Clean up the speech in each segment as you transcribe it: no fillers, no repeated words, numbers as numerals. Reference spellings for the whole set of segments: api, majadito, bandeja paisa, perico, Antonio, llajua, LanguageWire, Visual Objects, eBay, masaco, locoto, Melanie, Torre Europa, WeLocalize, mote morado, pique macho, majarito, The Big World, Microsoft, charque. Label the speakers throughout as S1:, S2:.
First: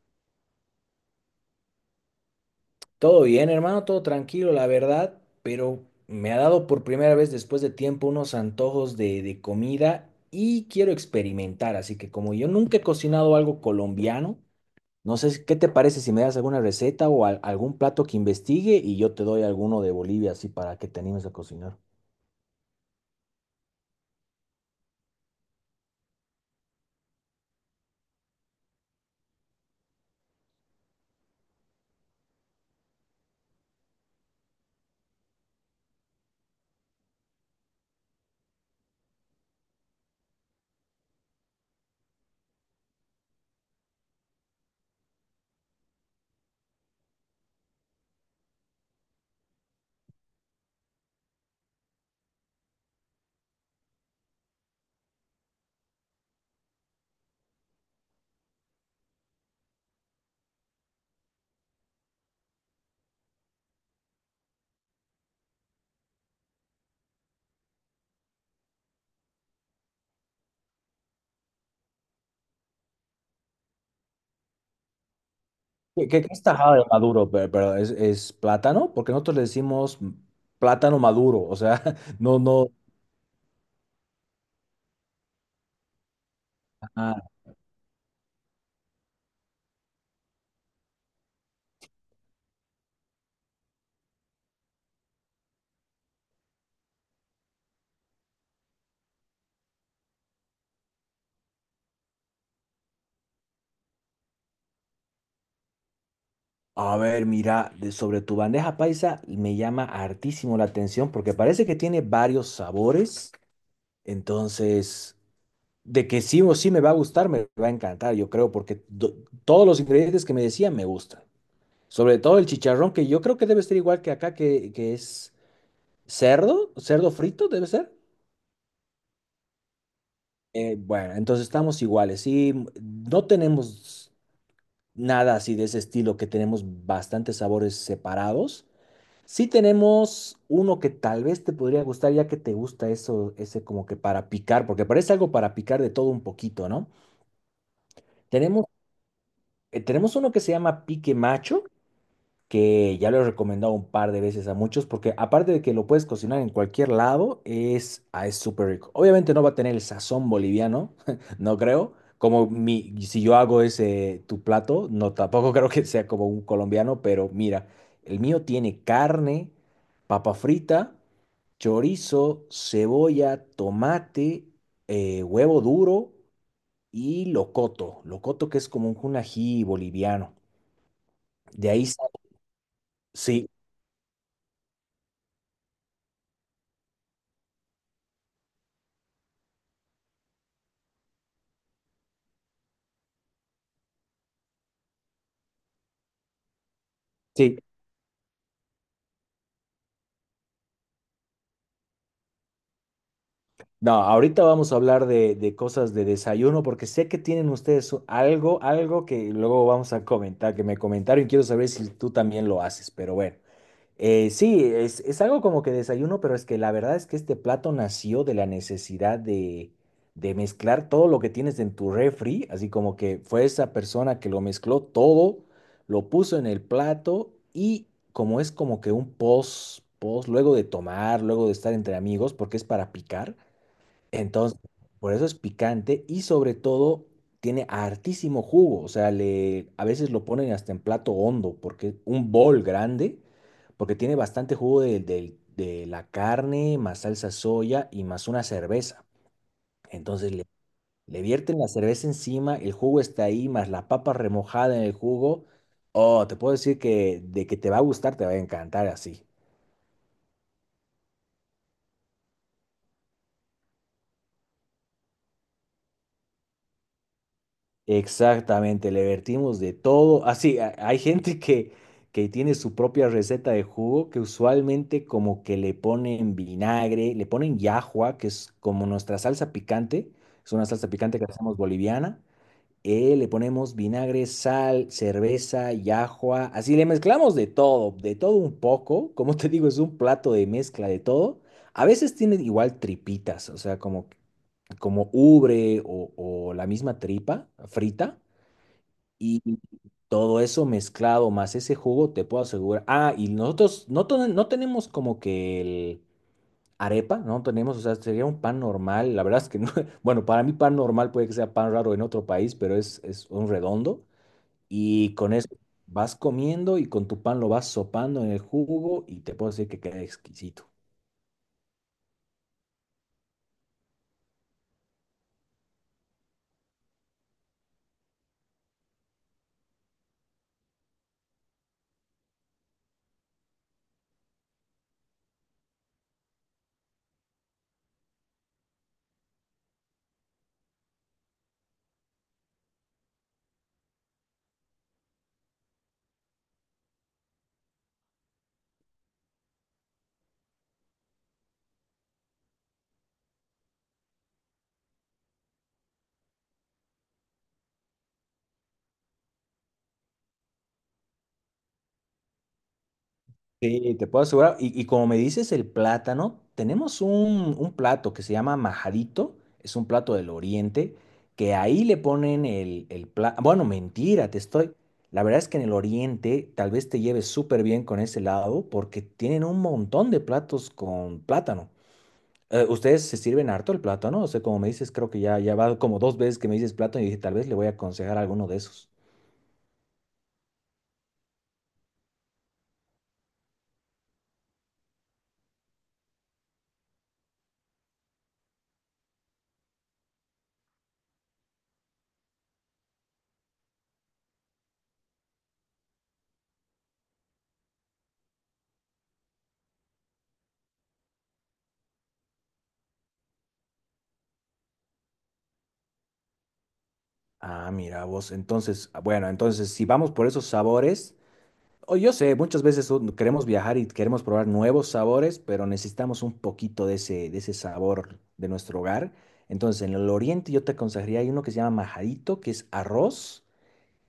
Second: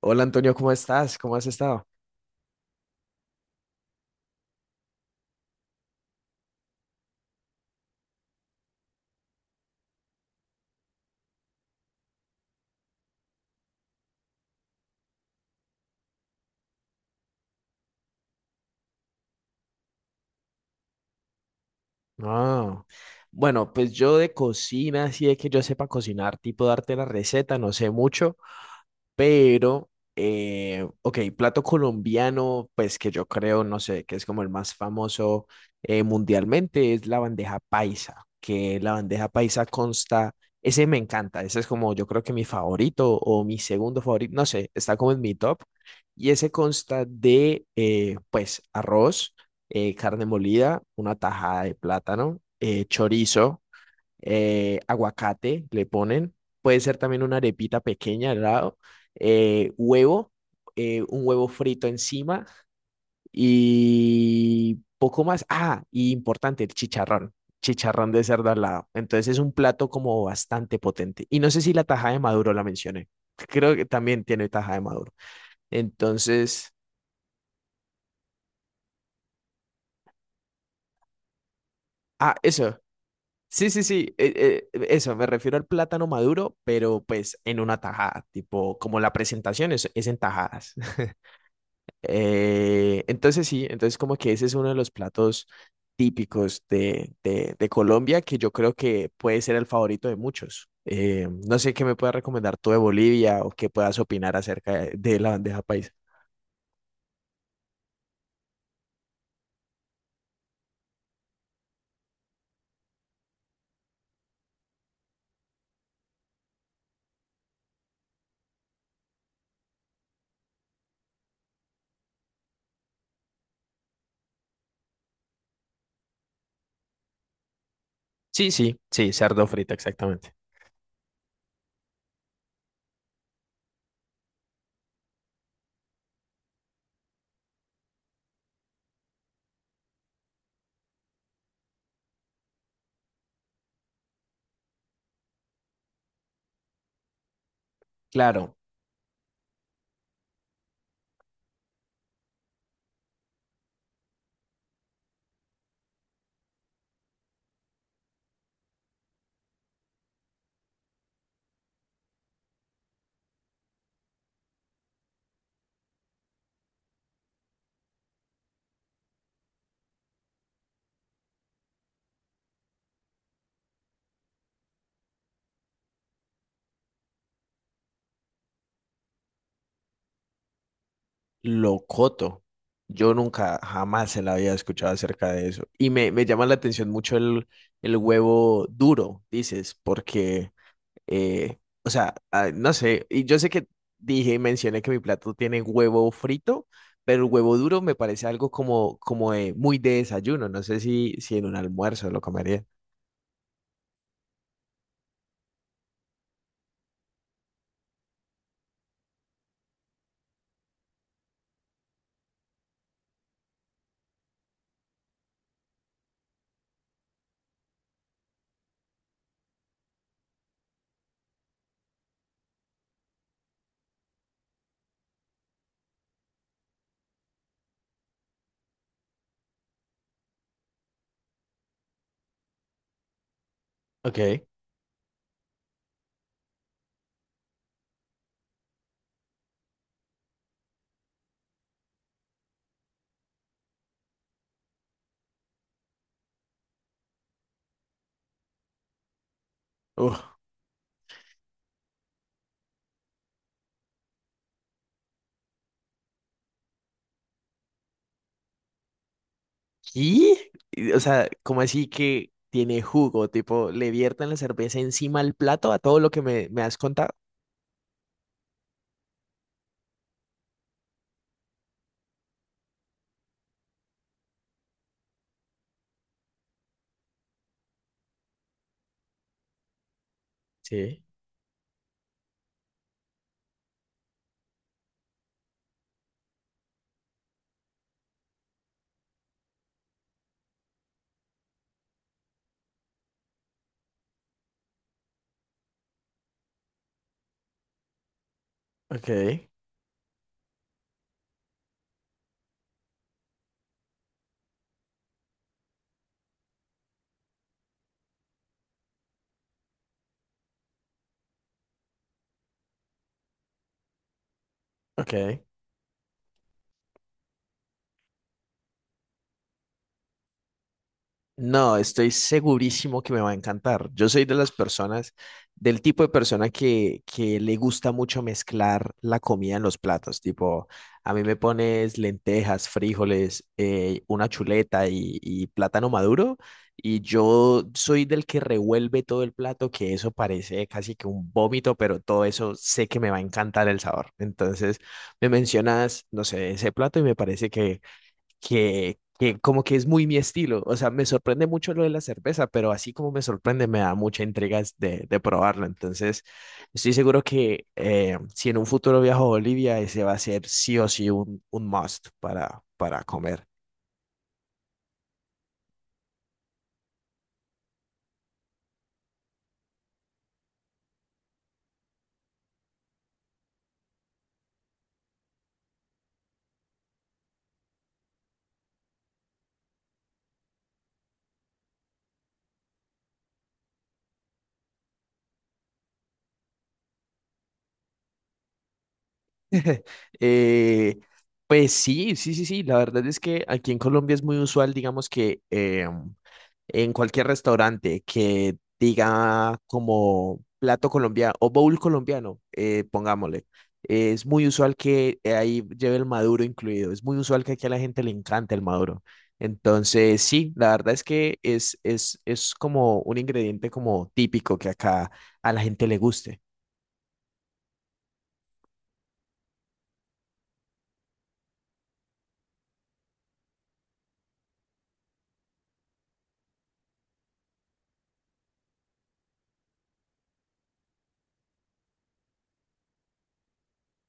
S1: Hola Antonio, ¿cómo estás? ¿Cómo has estado?
S2: Todo bien, hermano, todo tranquilo, la verdad, pero me ha dado por primera vez después de tiempo unos antojos de comida y quiero experimentar, así que como yo nunca he cocinado algo colombiano, no sé si- ¿qué te parece si me das alguna receta o algún plato que investigue y yo te doy alguno de Bolivia así para que te animes a cocinar?
S1: Ah, bueno, pues yo de cocina, así de que yo sepa cocinar, tipo darte la receta, no sé mucho. Pero, ok, plato colombiano, pues que yo creo, no sé, que es como el más famoso mundialmente, es la bandeja paisa, que la bandeja paisa consta, ese me encanta, ese es como yo creo que mi favorito o mi segundo favorito, no sé, está como en mi top, y ese consta de, pues, arroz, carne molida, una tajada de plátano, chorizo, aguacate le ponen, puede ser también una arepita pequeña al lado, huevo, un huevo frito encima y poco más. Ah, y importante, el chicharrón, chicharrón de cerdo al lado. Entonces es un plato como bastante potente. Y no sé si la tajada de maduro la mencioné. Creo que también tiene tajada de maduro.
S2: ¿Qué es
S1: Entonces,
S2: tajada de maduro? Pero es plátano, porque nosotros le decimos plátano maduro, o sea,
S1: ah,
S2: no, no.
S1: eso. Sí, sí, sí, eso, me refiero al plátano maduro, pero pues en una tajada, tipo, como la presentación es en tajadas. Entonces sí, entonces como que ese es uno de los platos típicos de Colombia que yo creo que puede ser el favorito de muchos. No sé qué me puedas recomendar tú de Bolivia o qué puedas opinar acerca de la bandeja paisa.
S2: A ver, mira, sobre tu bandeja paisa me llama hartísimo la atención porque parece que tiene varios sabores. Entonces, de que sí o sí me va a gustar, me va a encantar, yo creo, porque todos los ingredientes que me decían me gustan. Sobre todo el chicharrón, que yo creo que debe ser igual que acá, que es cerdo, cerdo frito, debe ser.
S1: Sí, sí, sí, cerdo frito, exactamente.
S2: Bueno, entonces estamos iguales. Sí, no tenemos nada así de ese estilo, que tenemos bastantes sabores separados. Sí tenemos uno que tal vez te podría gustar, ya que te gusta eso, ese como que para picar, porque parece algo para picar de todo un poquito, ¿no?
S1: Claro.
S2: Tenemos, tenemos uno que se llama pique macho, que ya lo he recomendado un par de veces a muchos, porque aparte de que lo puedes cocinar en cualquier lado, es súper rico. Obviamente no va a tener el sazón boliviano, no creo. Como mi, si yo hago ese tu plato, no tampoco creo que sea como un colombiano, pero mira, el mío tiene carne, papa frita, chorizo, cebolla, tomate, huevo duro y locoto. Locoto que es como un ají boliviano. De ahí, sa-
S1: Locoto. Yo
S2: sí.
S1: nunca, jamás se la había escuchado acerca de eso. Y me llama la atención mucho el huevo duro, dices, porque, o sea, ah, no sé, y yo sé que dije y mencioné que mi plato tiene huevo frito, pero el
S2: Sí,
S1: huevo duro me parece algo como, muy de desayuno. No sé si, si en un almuerzo lo comería.
S2: no, ahorita vamos a hablar de cosas de desayuno porque sé que tienen ustedes algo, algo que luego vamos a comentar, que me comentaron y quiero saber si tú también lo haces, pero bueno. Sí, es algo como que desayuno, pero es que la verdad es que este plato nació de la necesidad de mezclar todo lo que tienes en tu refri, así como que fue esa persona que lo mezcló todo, lo puso en el plato y como es como que un post, luego de tomar, luego de estar entre amigos, porque es para picar.
S1: Ok.
S2: Entonces, por eso es picante y sobre todo tiene hartísimo jugo. O sea, le, a veces lo ponen hasta en plato hondo, porque un bol grande, porque tiene bastante jugo de la carne, más salsa soya y más una cerveza. Entonces
S1: Uf.
S2: le, le vierten la cerveza encima, el jugo está ahí, más la papa remojada en el jugo. Oh, te puedo decir que de que te va a gustar, te va a encantar así.
S1: ¿Y? Y, o sea, ¿como así que tiene jugo? Tipo, ¿le vierten la cerveza encima al plato a todo lo que me has contado?
S2: Exactamente, le vertimos de todo. Así, hay gente que tiene su propia receta de jugo que usualmente como que le ponen vinagre, le ponen llajua, que es como nuestra salsa picante, es una salsa
S1: Sí,
S2: picante que hacemos boliviana, le ponemos vinagre, sal, cerveza y ajua. Así le mezclamos de todo un poco. Como te digo, es un plato de mezcla de todo. A veces tiene igual tripitas, o sea, como, como ubre o la misma tripa frita.
S1: ok,
S2: Y todo eso mezclado más ese jugo, te puedo asegurar. Ah, y nosotros no tenemos como que el arepa, no tenemos, o sea, sería un pan normal. La verdad es que no. Bueno, para mí pan normal puede que sea pan raro en otro país, pero es un redondo. Y con
S1: ok.
S2: eso vas comiendo y con tu pan lo vas sopando en el jugo y te puedo decir que queda exquisito.
S1: No, estoy segurísimo que me va a encantar. Yo soy de las personas, del tipo de persona que le gusta mucho mezclar la comida en los platos. Tipo, a mí me pones lentejas, frijoles, una chuleta y plátano maduro. Y yo soy del que revuelve todo el plato, que eso parece casi que un vómito, pero todo eso sé que me va a encantar el sabor. Entonces, me mencionas, no sé, ese plato y me parece que como que es muy mi estilo. O sea, me sorprende mucho lo de la cerveza, pero así como me sorprende, me da mucha intriga de probarla. Entonces, estoy seguro que si en un futuro viajo a Bolivia, ese va a ser sí o sí un must para comer.
S2: Sí, te puedo asegurar. Y como me dices el plátano, tenemos un plato que se llama majarito, es un plato del oriente, que ahí le ponen el plátano. Bueno, mentira, te estoy. La verdad es que en el oriente tal vez te lleves súper bien con ese lado porque tienen un montón de platos con plátano. Ustedes se sirven harto el plato, ¿no? O sea, como me dices, creo que ya va como dos veces que me dices plato y dije, tal vez le voy a aconsejar alguno de esos.
S1: Eh, pues sí, sí, sí, sí. La verdad es que aquí en Colombia es muy usual, digamos que em, en cualquier restaurante que diga como plato colombiano o bowl colombiano, pongámosle. Es muy usual que ahí lleve el maduro incluido. Es muy usual que aquí a la gente le encanta el maduro. Entonces, sí, la verdad es que es como un ingrediente como típico que acá a la gente le guste.
S2: Ah, mira vos, entonces, ah, bueno, entonces si vamos por esos sabores, o yo sé, muchas veces queremos viajar y queremos probar nuevos sabores, pero necesitamos un poquito de ese sabor de nuestro hogar. Entonces, en el oriente yo te aconsejaría, hay uno que se llama majadito, que es arroz,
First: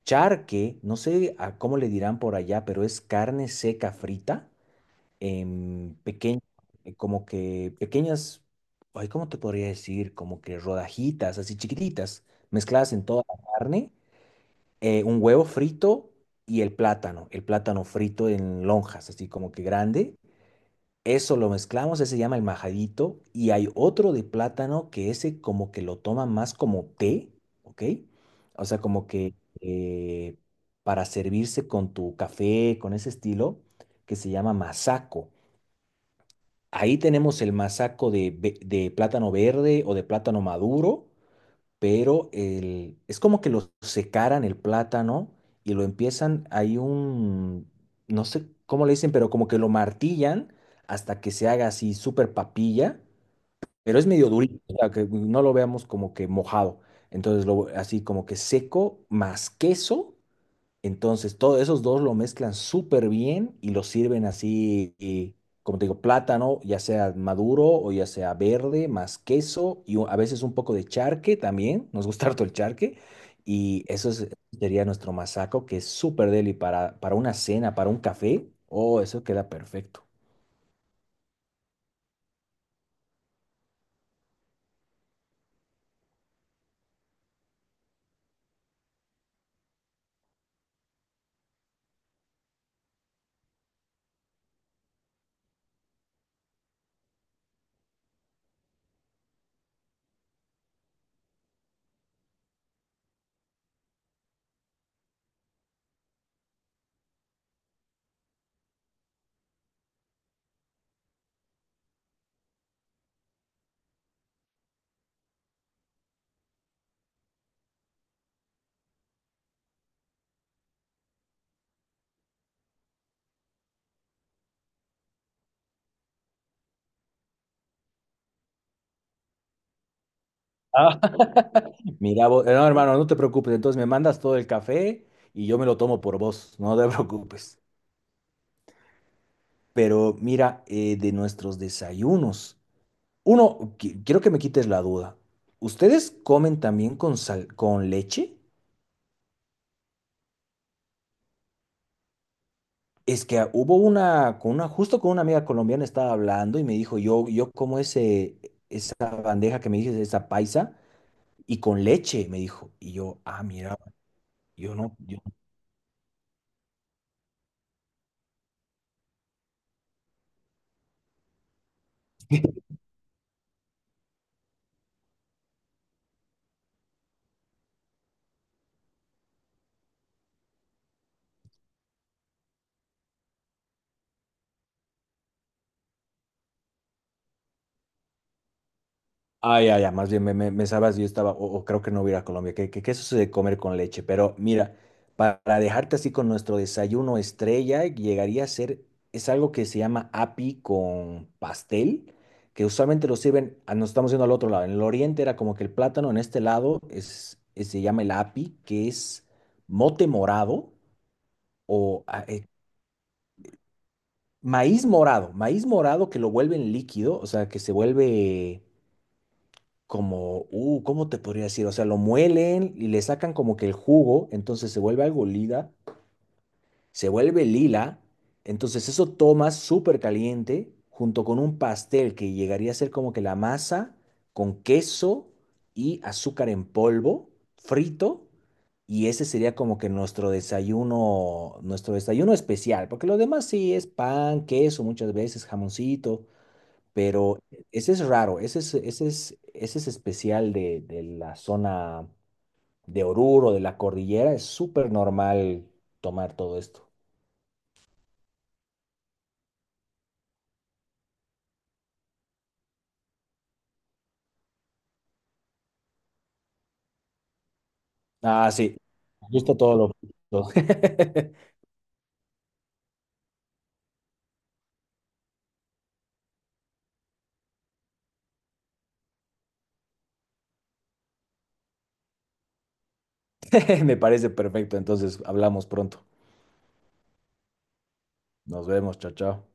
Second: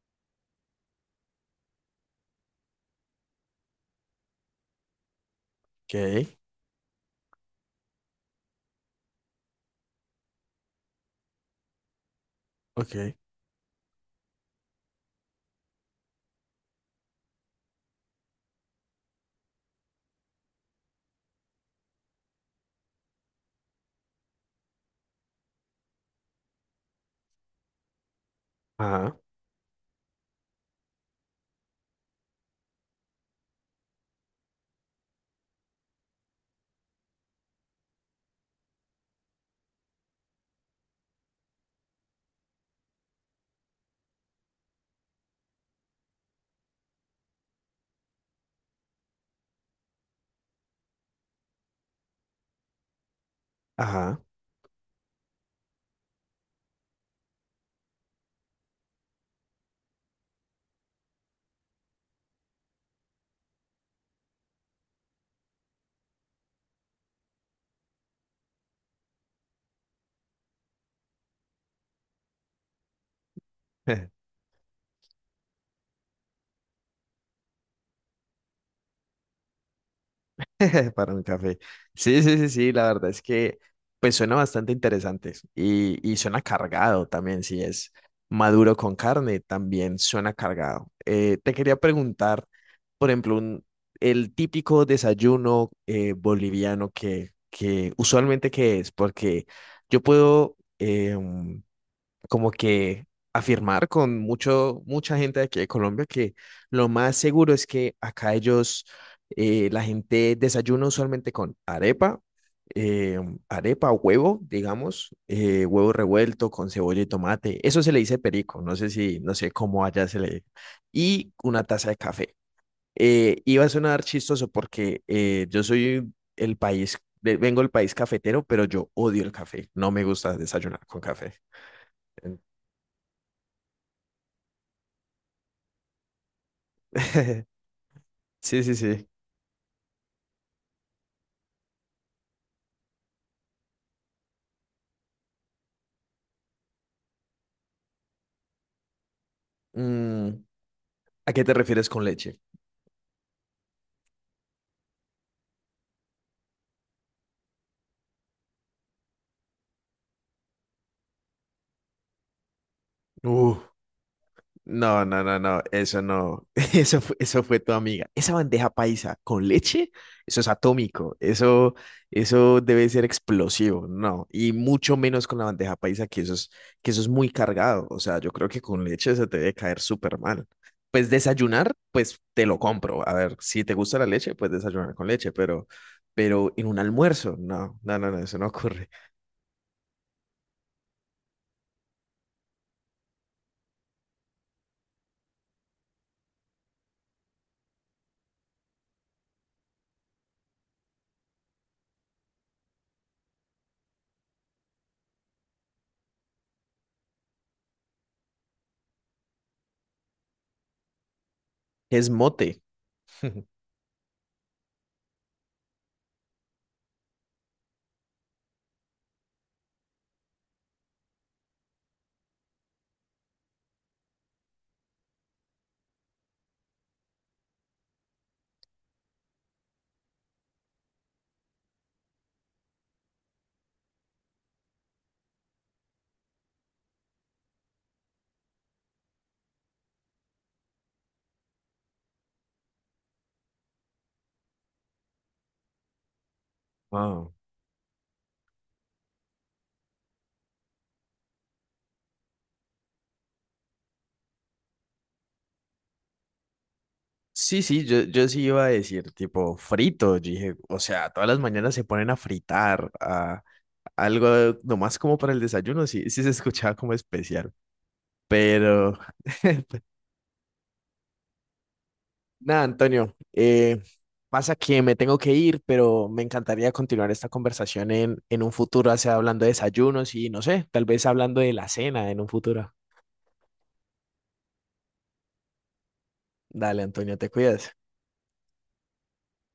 S2: charque, no sé a cómo le dirán por allá, pero es carne seca frita.
S1: Ok,
S2: Pequeño, como que pequeñas, ay, ¿cómo te podría decir? Como que rodajitas, así chiquititas, mezcladas en
S1: ok.
S2: toda la carne, un huevo frito y el plátano frito en lonjas, así como que grande. Eso lo mezclamos, ese se llama el majadito, y hay otro de plátano que ese como que lo toma más como té, ¿ok? O sea, como
S1: Ajá,
S2: que eh, para servirse con tu café, con ese estilo, que se llama masaco. Ahí tenemos el masaco de plátano verde o de plátano maduro, pero el, es como que lo secaran el plátano y lo empiezan, hay un, no sé cómo le dicen, pero como que lo martillan hasta que se haga así súper papilla, pero es
S1: ajá.
S2: medio durito, o sea, que no lo veamos como que mojado. Entonces, lo, así como que seco más queso, entonces, todos esos dos lo mezclan súper bien y lo sirven así, y, como te digo, plátano, ya sea maduro o ya sea verde, más queso y a veces un poco de charque también. Nos gusta harto el charque. Y eso es- sería nuestro masaco, que es súper deli para una cena, para un café. Oh, eso queda perfecto.
S1: Para un café. Sí, sí, sí, sí, la verdad es que pues suena bastante interesante y suena cargado también, si es maduro con carne, también suena cargado. Te quería preguntar, por ejemplo, el típico desayuno boliviano que usualmente qué es, porque yo puedo, em, como que afirmar con mucho, mucha gente de aquí de Colombia que lo más seguro es que acá ellos, la gente desayuna usualmente con arepa, eh, arepa, huevo, digamos, huevo revuelto con cebolla y tomate. Eso se le dice perico, no sé si, no sé cómo allá se le... Y una taza de café. Iba a sonar chistoso porque yo soy el país, vengo del país cafetero, pero yo odio el café, no me gusta desayunar
S2: Ah,
S1: con café.
S2: mira,
S1: En-
S2: no, hermano, no te preocupes. Entonces me mandas todo el café y yo me lo tomo por vos. No te preocupes.
S1: Sí, sí, sí.
S2: Pero mira, de nuestros desayunos. Uno, quiero que me quites la duda. ¿Ustedes comen también con con leche?
S1: Mm, ¿a qué te refieres con leche?
S2: Es que ah, hubo una, con una, justo con una amiga colombiana estaba hablando y me dijo, yo como ese, esa bandeja que me dices, esa paisa, y con leche, me dijo. Y yo, ah,
S1: Uh,
S2: mira, yo no,
S1: no,
S2: yo
S1: no, no, no, eso no. Eso fue tu amiga. Esa bandeja paisa con leche, eso es atómico. Eso debe ser explosivo, no. Y mucho menos con la bandeja paisa, que eso es muy cargado. O sea, yo creo que con leche se te debe caer súper mal. Pues desayunar, pues te lo compro. A ver, si te gusta la leche, pues desayunar con leche, pero en un almuerzo, no, no, no, no, eso no ocurre.
S2: ay, ay, ay. Más bien me, me, me sabas, yo estaba, o creo que no voy a ir a Colombia, que eso se de comer con leche, pero mira, para dejarte así con nuestro desayuno estrella, llegaría a ser, es algo que se llama api con pastel, que usualmente lo sirven, ah, nos estamos yendo al otro lado, en el oriente era como que el plátano, en este lado se llama el api, que es mote morado o
S1: Es
S2: ah,
S1: mote.
S2: maíz morado que lo vuelven líquido, o sea, que se vuelve como, ¿cómo te podría decir? O sea, lo muelen y le sacan como que el jugo, entonces se vuelve algo lila, se vuelve lila, entonces eso tomas súper caliente junto con un pastel que llegaría a ser como que la masa con queso y azúcar en polvo frito. Y ese sería como que nuestro desayuno especial, porque lo demás sí es pan, queso, muchas veces jamoncito,
S1: Wow.
S2: pero ese es raro, ese es especial de la zona de Oruro, de la cordillera, es súper normal tomar todo esto.
S1: Sí, sí, yo sí iba a decir tipo frito, yo dije, o sea, todas las mañanas se ponen a fritar, a algo nomás como para el desayuno, sí, sí se escuchaba como especial,
S2: Ah, sí,
S1: pero
S2: justo todo lo... todo.
S1: nada, Antonio, pasa que me tengo que ir, pero me encantaría continuar esta conversación en un futuro, o sea, hablando de desayunos y no sé, tal vez hablando de la cena en un futuro.
S2: Me parece perfecto, entonces hablamos pronto.
S1: Dale, Antonio, te cuidas.
S2: Nos vemos, chao, chao.